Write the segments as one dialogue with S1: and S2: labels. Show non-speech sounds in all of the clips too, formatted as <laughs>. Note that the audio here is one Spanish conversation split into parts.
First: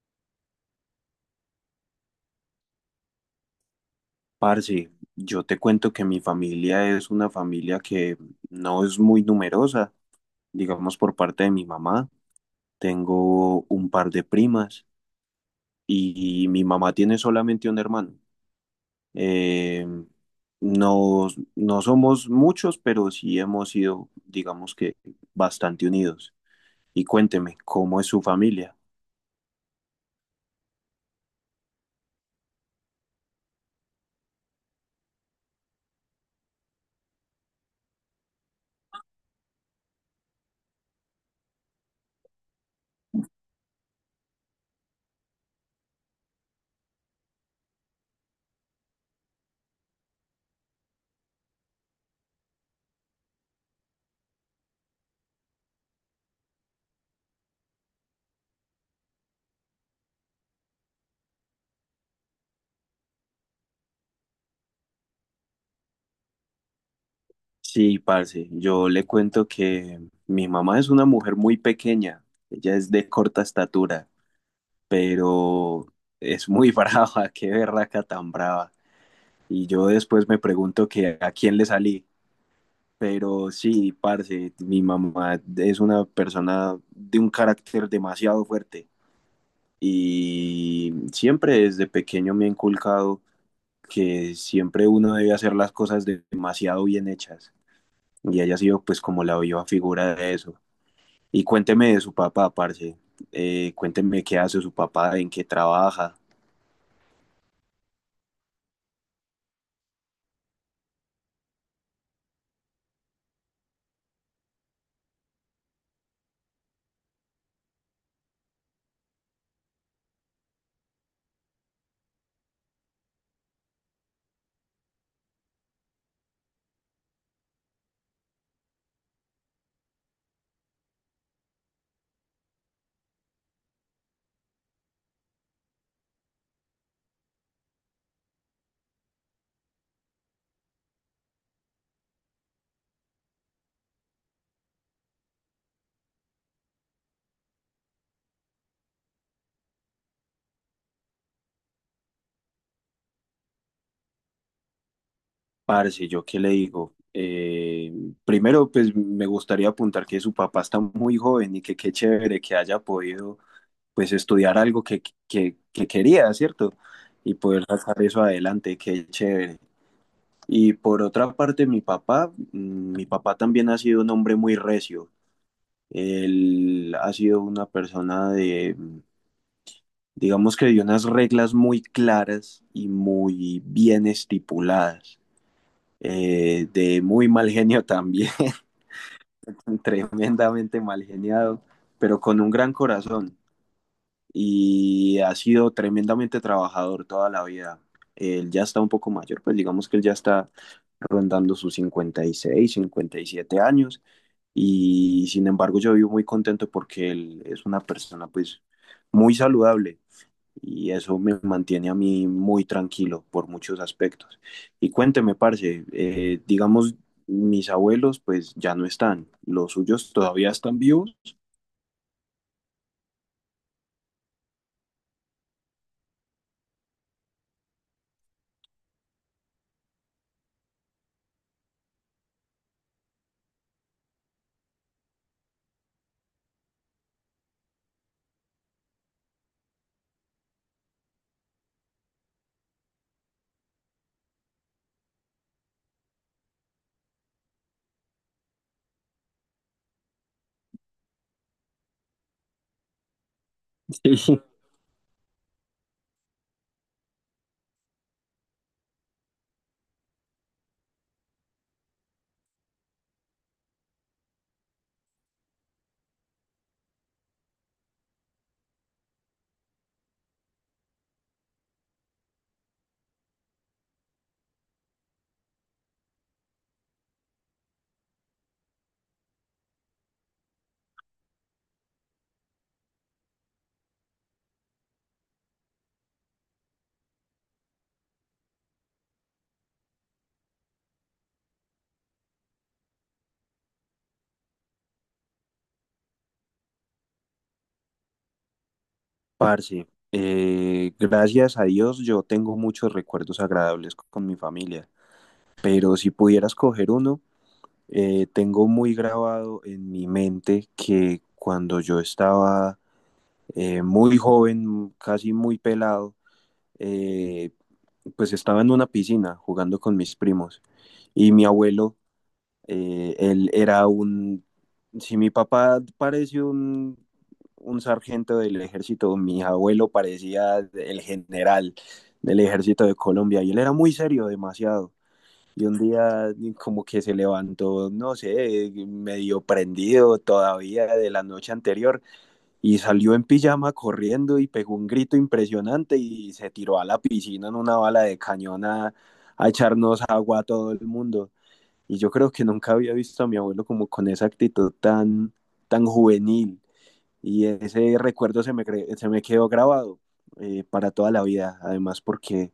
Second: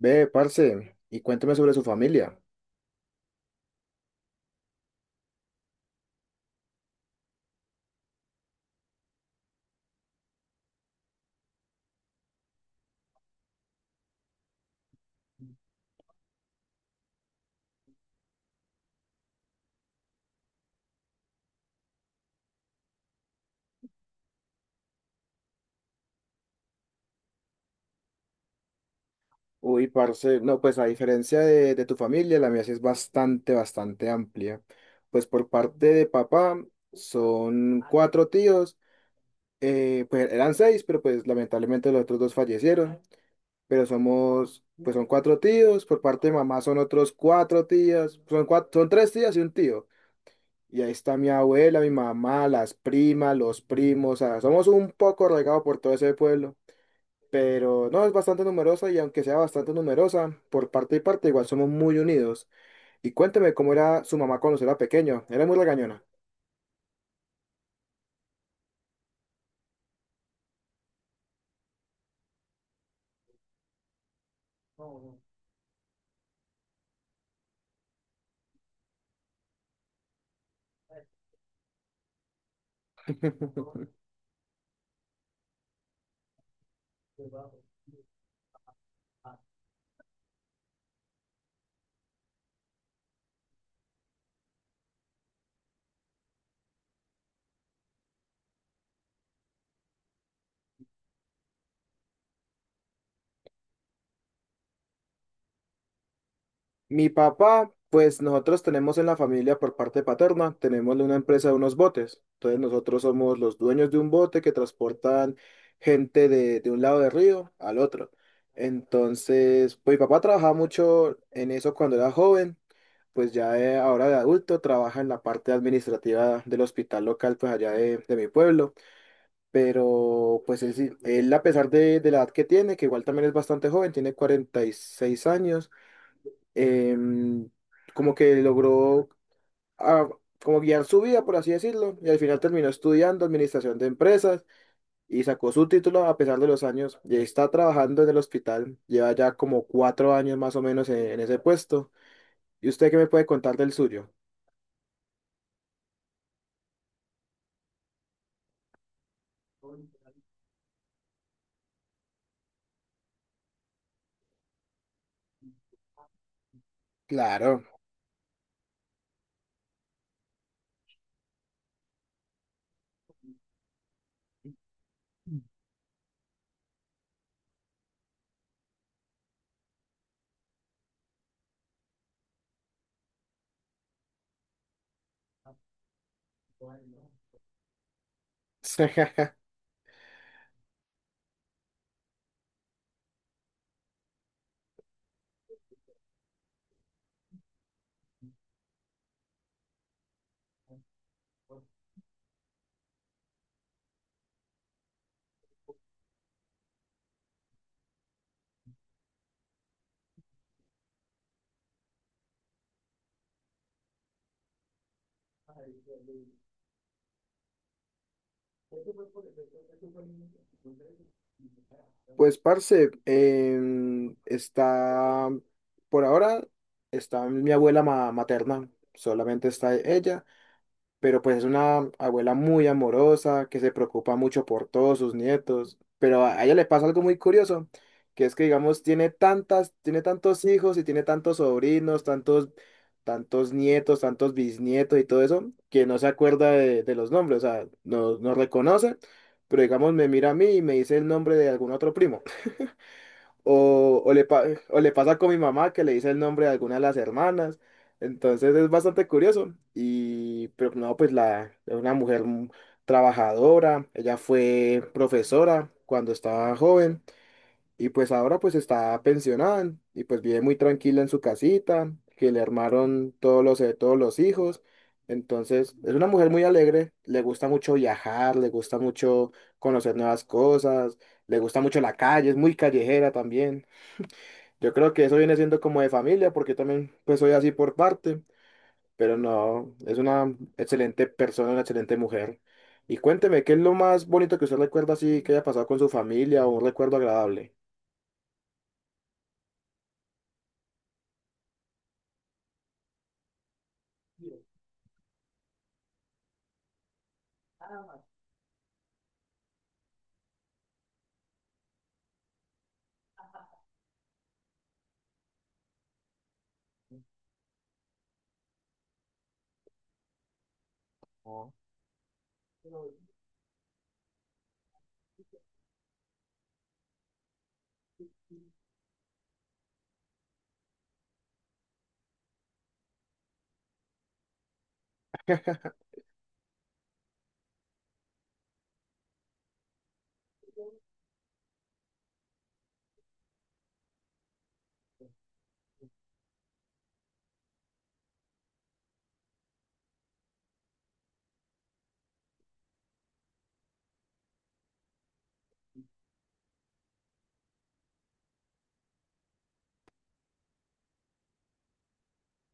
S1: Ve, parce, y cuéntame sobre su familia.
S2: Parce, yo te cuento que mi familia es una familia que no es muy numerosa, digamos por parte de mi mamá. Tengo un par de primas y mi mamá tiene solamente un hermano. Eh, no, no somos muchos, pero sí hemos sido, digamos que, bastante unidos. Y cuénteme, ¿cómo es su familia?
S1: Uy, parce, no, pues a diferencia de tu familia, la mía sí es bastante, bastante amplia. Pues por parte de papá son cuatro tíos, pues eran seis, pero pues lamentablemente los otros dos fallecieron. Pero somos, pues son cuatro tíos, por parte de mamá son otros cuatro tías, son tres tías y un tío. Y ahí está mi abuela, mi mamá, las primas, los primos, o sea, somos un poco regados por todo ese pueblo. Pero no, es bastante numerosa y aunque sea bastante numerosa, por parte y parte igual somos muy unidos. Y cuénteme cómo era su mamá cuando usted era pequeño, era muy regañona.
S2: Sí, parce, yo le cuento que mi mamá es una mujer muy pequeña, ella es de corta estatura, pero es muy <laughs> brava, qué berraca tan brava. Y yo después me pregunto que a quién le salí. Pero sí, parce, mi mamá es una persona de un carácter demasiado fuerte y siempre desde pequeño me ha inculcado que siempre uno debe hacer las cosas demasiado bien hechas, y ella ha sido pues como la viva figura de eso. Y cuénteme de su papá, parce. Cuénteme qué hace su papá, en qué trabaja.
S1: Mi papá, pues nosotros tenemos en la familia por parte paterna, tenemos una empresa de unos botes. Entonces nosotros somos los dueños de un bote que transportan gente de un lado del río al otro. Entonces, pues mi papá trabajaba mucho en eso cuando era joven, pues ahora de adulto trabaja en la parte administrativa del hospital local, pues allá de mi pueblo, pero pues él a pesar de la edad que tiene, que igual también es bastante joven, tiene 46 años, em, como que logró, ah, como guiar su vida, por así decirlo, y al final terminó estudiando administración de empresas y sacó su título a pesar de los años, y ahí está trabajando en el hospital, lleva ya como 4 años más o menos en ese puesto. ¿Y usted qué me puede contar del suyo?
S2: Parce, ¿yo qué le digo? Primero, pues me gustaría apuntar que su papá está muy joven y que qué chévere que haya podido pues estudiar algo que quería, ¿cierto? Y poder
S1: Claro.
S2: sacar eso adelante, qué chévere. Y por otra parte, mi papá, mi papá también ha sido un hombre muy recio. Él ha sido una persona de, digamos que de unas reglas muy claras y muy bien estipuladas, de muy mal genio también,
S1: <laughs>
S2: <laughs> tremendamente mal geniado, pero con un gran corazón, y ha sido tremendamente trabajador toda la vida. Él ya está un poco mayor, pues digamos que él ya está rondando sus 50, 56, 57 años, y sin embargo yo vivo muy contento porque él es una persona pues muy saludable, y eso me mantiene a mí muy tranquilo por muchos aspectos. Y cuénteme, parce, digamos, mis abuelos pues ya no están, los suyos todavía están vivos.
S1: Pues, parce, está, por ahora, está mi abuela materna, solamente está ella. Pero pues es una abuela muy amorosa, que se preocupa mucho por todos sus nietos, pero a ella le pasa algo muy curioso, que es que digamos tiene tantas, tiene tantos hijos y tiene tantos sobrinos, tantos, tantos nietos, tantos bisnietos y todo eso, que no se acuerda de los nombres, o sea, no, no reconoce, pero digamos me mira a mí y me dice el nombre de algún otro primo. O, o le,
S2: Sí.
S1: pa-
S2: <laughs>
S1: o le pasa con mi mamá que le dice el nombre de alguna de las hermanas. Entonces es bastante curioso. Y, pero no, pues la, es una mujer trabajadora. Ella fue profesora cuando estaba joven. Y pues ahora pues está pensionada. Y pues vive muy tranquila en su casita, que le armaron todos los hijos. Entonces es una mujer muy alegre. Le gusta mucho viajar, le gusta mucho conocer nuevas cosas. Le gusta mucho la calle, es muy callejera también. Yo creo que eso viene siendo como de familia, porque yo también pues soy así por parte, pero no, es una excelente persona, una excelente mujer. Y cuénteme, ¿qué es lo más bonito que usted recuerda así que haya pasado con su familia o un recuerdo agradable?
S2: Parce, gracias a Dios yo tengo muchos recuerdos agradables con mi familia, pero si pudiera escoger uno, tengo muy grabado en mi mente que cuando yo estaba muy joven, casi muy pelado, eh, pues estaba en una piscina jugando con mis primos y mi abuelo. eh, él era un, si mi papá parece un sargento del ejército, mi abuelo parecía el general del ejército de Colombia, y él era muy serio, demasiado. Y un día como que se levantó, no sé, medio prendido todavía de la noche anterior, y salió en pijama corriendo y pegó un grito impresionante y se tiró a la piscina en una bala de cañón a echarnos agua a todo el mundo. Y yo creo que nunca había visto a mi abuelo como con esa actitud tan, tan juvenil. Y ese recuerdo se me quedó grabado para toda la vida. Además porque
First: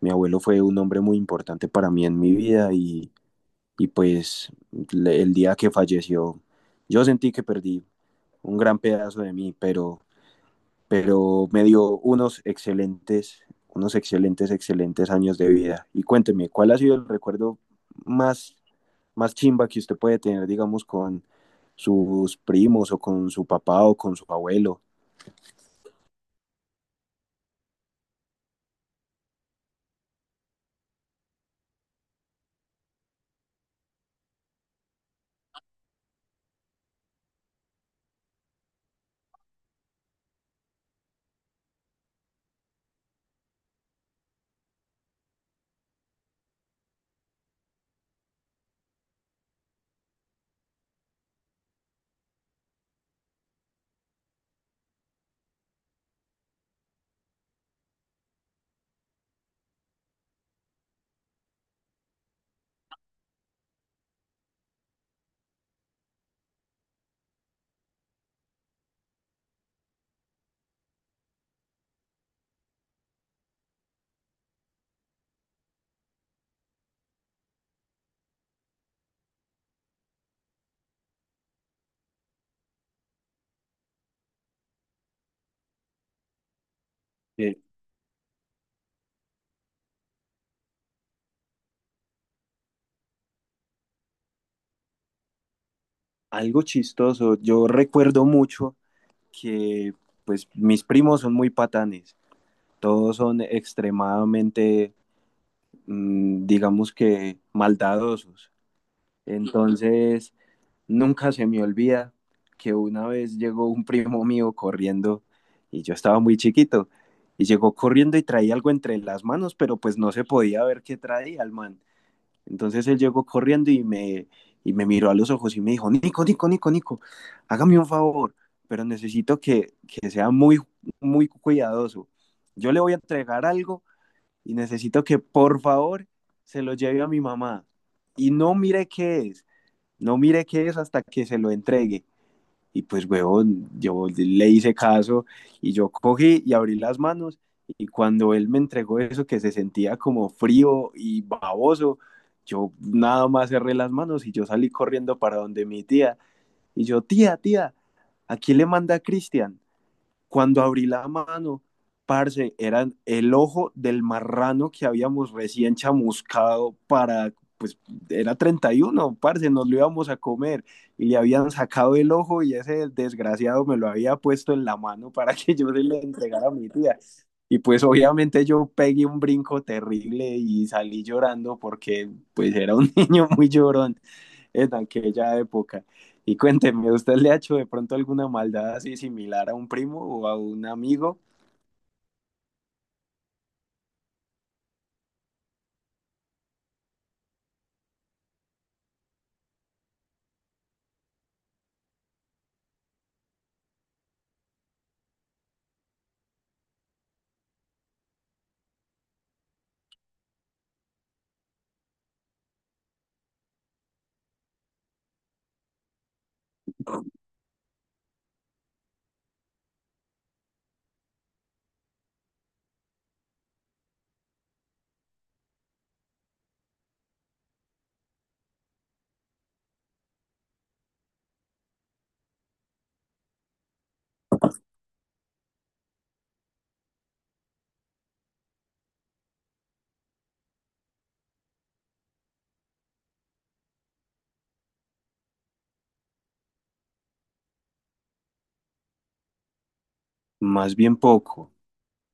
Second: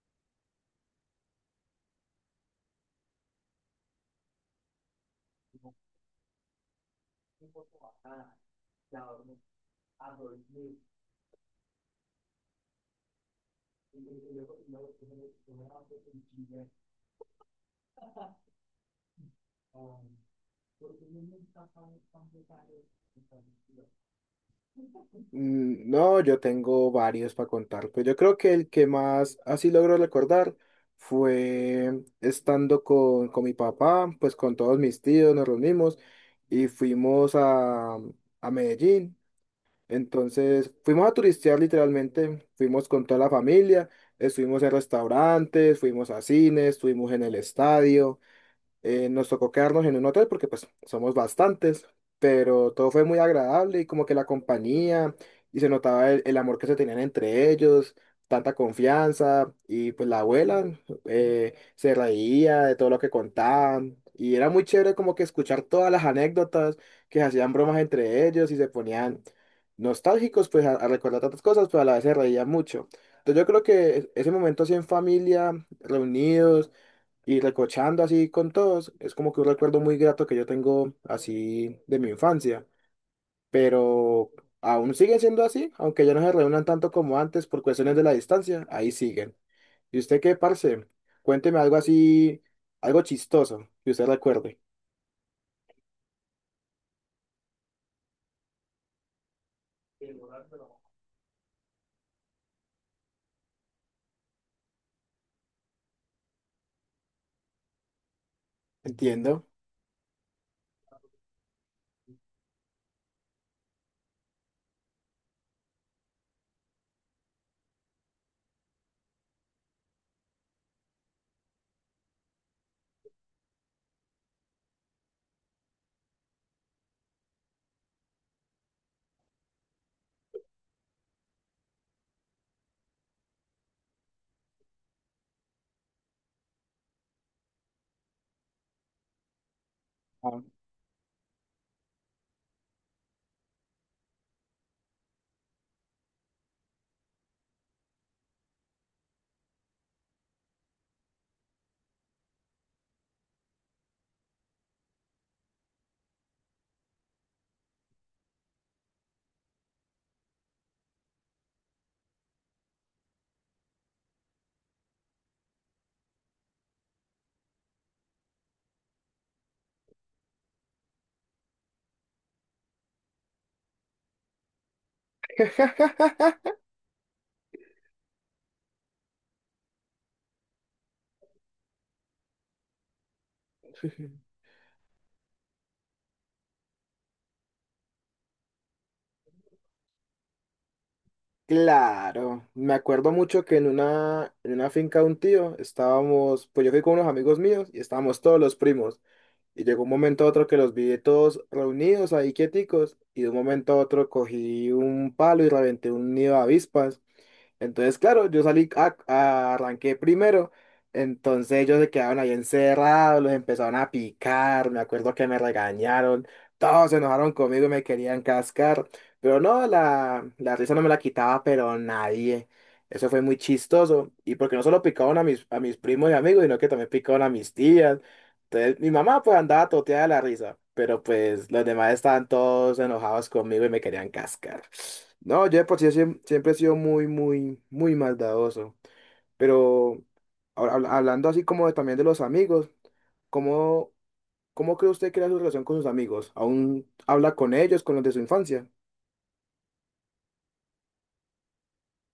S2: mi abuelo fue un hombre muy importante para mí en mi vida, y pues el día que falleció, yo sentí que perdí un gran pedazo de mí, pero me dio unos excelentes, excelentes años de vida. Y cuénteme, ¿cuál ha sido el recuerdo más, más chimba que usted puede tener, digamos, con sus primos o con su papá o con su abuelo?
S1: Mm, no, yo tengo varios para contar, pues yo creo que el que más así logro recordar fue estando con mi papá, pues con todos mis tíos nos reunimos y fuimos a Medellín. Entonces fuimos a turistear literalmente, fuimos con toda la familia, estuvimos en restaurantes, fuimos a cines, estuvimos en el estadio, nos tocó quedarnos en un hotel porque pues somos bastantes, pero todo fue muy agradable y como que la compañía y se notaba el amor que se tenían entre ellos, tanta confianza y pues la abuela, se reía de todo lo que contaban y era muy chévere como que escuchar todas las anécdotas, que se hacían bromas entre ellos y se ponían nostálgicos pues a recordar tantas cosas, pero a la vez se reían mucho. Entonces yo creo que ese momento así en familia, reunidos, y recochando así con todos, es como que un recuerdo muy grato que yo tengo así de mi infancia, pero aún sigue siendo así, aunque ya no se reúnan tanto como antes
S2: Eh,
S1: por cuestiones de la distancia, ahí siguen. ¿Y usted qué, parce? Cuénteme algo así, algo chistoso que usted recuerde.
S2: Algo chistoso, yo recuerdo mucho que pues mis primos son muy patanes, todos son extremadamente, digamos que, maldadosos.
S1: Entiendo.
S2: Entonces, nunca se me olvida que una vez llegó un primo mío corriendo y yo estaba muy chiquito, y llegó corriendo y traía algo entre las manos, pero pues no se podía ver qué traía el man. Entonces él llegó corriendo y me miró a los ojos y me dijo: Nico, Nico, Nico, Nico, hágame un favor, pero necesito que sea muy, muy cuidadoso. Yo le voy a entregar algo y necesito que por favor se lo lleve a mi mamá. Y no mire qué es, no
S1: Ah.
S2: mire qué es hasta que se lo entregue. Y pues, huevón, yo le hice caso, y yo cogí y abrí las manos, y cuando él me entregó eso que se sentía como frío y baboso, yo nada más cerré las manos y yo salí corriendo para donde mi tía. Y yo: tía, tía, ¿a quién le manda a Cristian? Cuando abrí la mano, parce, eran el ojo del marrano que habíamos recién chamuscado pues era 31, parce, nos lo íbamos a comer, y le habían sacado el ojo, y ese desgraciado me lo había puesto en la mano para que yo se lo
S1: <laughs>
S2: entregara a mi tía. Y pues obviamente yo pegué un brinco terrible y salí llorando porque pues era un <laughs> niño muy llorón en aquella época. Y cuénteme, ¿usted le ha hecho de pronto alguna maldad así similar a un primo o a un amigo?
S1: Claro, me acuerdo mucho que en una finca de un tío estábamos, pues yo fui con unos amigos míos y estábamos todos los primos. Y llegó un momento a otro que los vi todos reunidos ahí quieticos y de un momento a otro cogí un palo y reventé un nido de avispas. Entonces, claro, yo salí, arranqué primero. Entonces ellos se quedaron ahí encerrados, los empezaron a picar, me acuerdo que me regañaron, todos se enojaron conmigo y me querían cascar, pero no, la risa no me la quitaba, pero nadie. Eso fue muy chistoso, y porque no solo picaban a mis primos y amigos, sino que también picaban a mis tías. Entonces, mi mamá pues andaba toteada de la risa, pero pues los demás estaban todos enojados conmigo y me querían cascar. No, yo de por sí siempre he sido muy, muy, muy maldadoso. Pero ahora hablando así como también de los amigos, ¿cómo, cómo cree usted que era su relación con sus amigos? ¿Aún habla con ellos, con los de su infancia?
S2: Más bien poco.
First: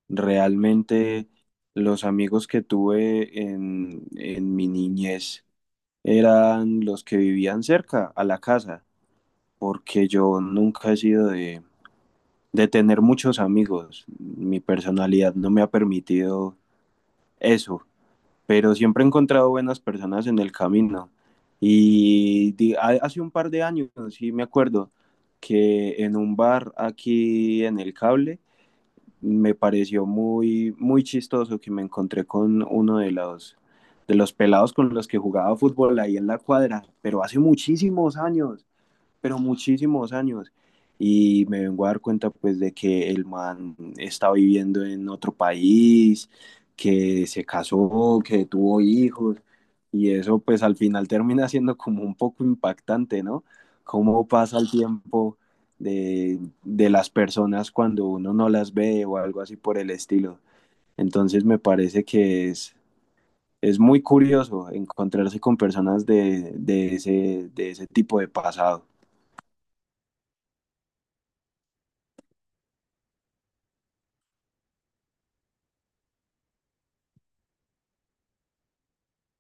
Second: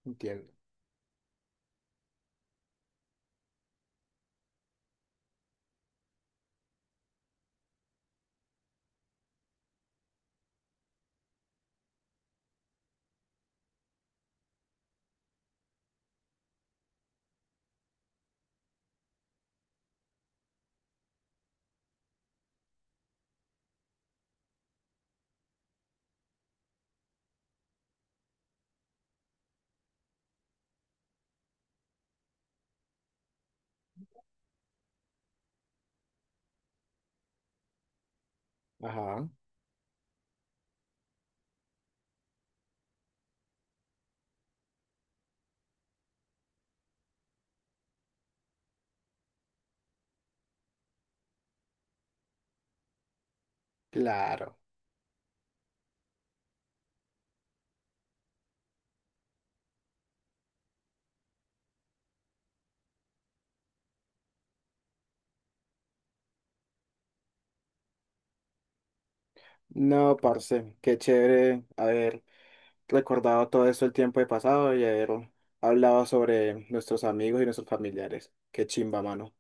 S1: Entiendo.
S2: Realmente los amigos que tuve en mi niñez eran los que vivían cerca a la casa, porque yo nunca he sido de tener muchos amigos. Mi personalidad no me ha permitido eso. Pero siempre he encontrado buenas personas en el camino. Y hace un par de años, sí me acuerdo, que en un bar aquí en el cable me pareció muy, muy chistoso que me encontré con uno de los pelados con los que jugaba fútbol ahí en la cuadra, pero hace muchísimos años,
S1: Ajá,
S2: pero muchísimos años. Y me vengo a dar cuenta pues de que el man está viviendo en otro país, que se casó, que tuvo hijos. Y eso pues al final termina siendo como un poco impactante, ¿no? Cómo
S1: claro.
S2: pasa el tiempo de las personas cuando uno no las ve o algo así por el estilo. Entonces me parece que es muy curioso encontrarse con personas de ese tipo de pasado.
S1: No, parce, qué chévere haber recordado todo esto el tiempo de pasado y haber hablado sobre nuestros amigos y nuestros familiares. Qué chimba, mano.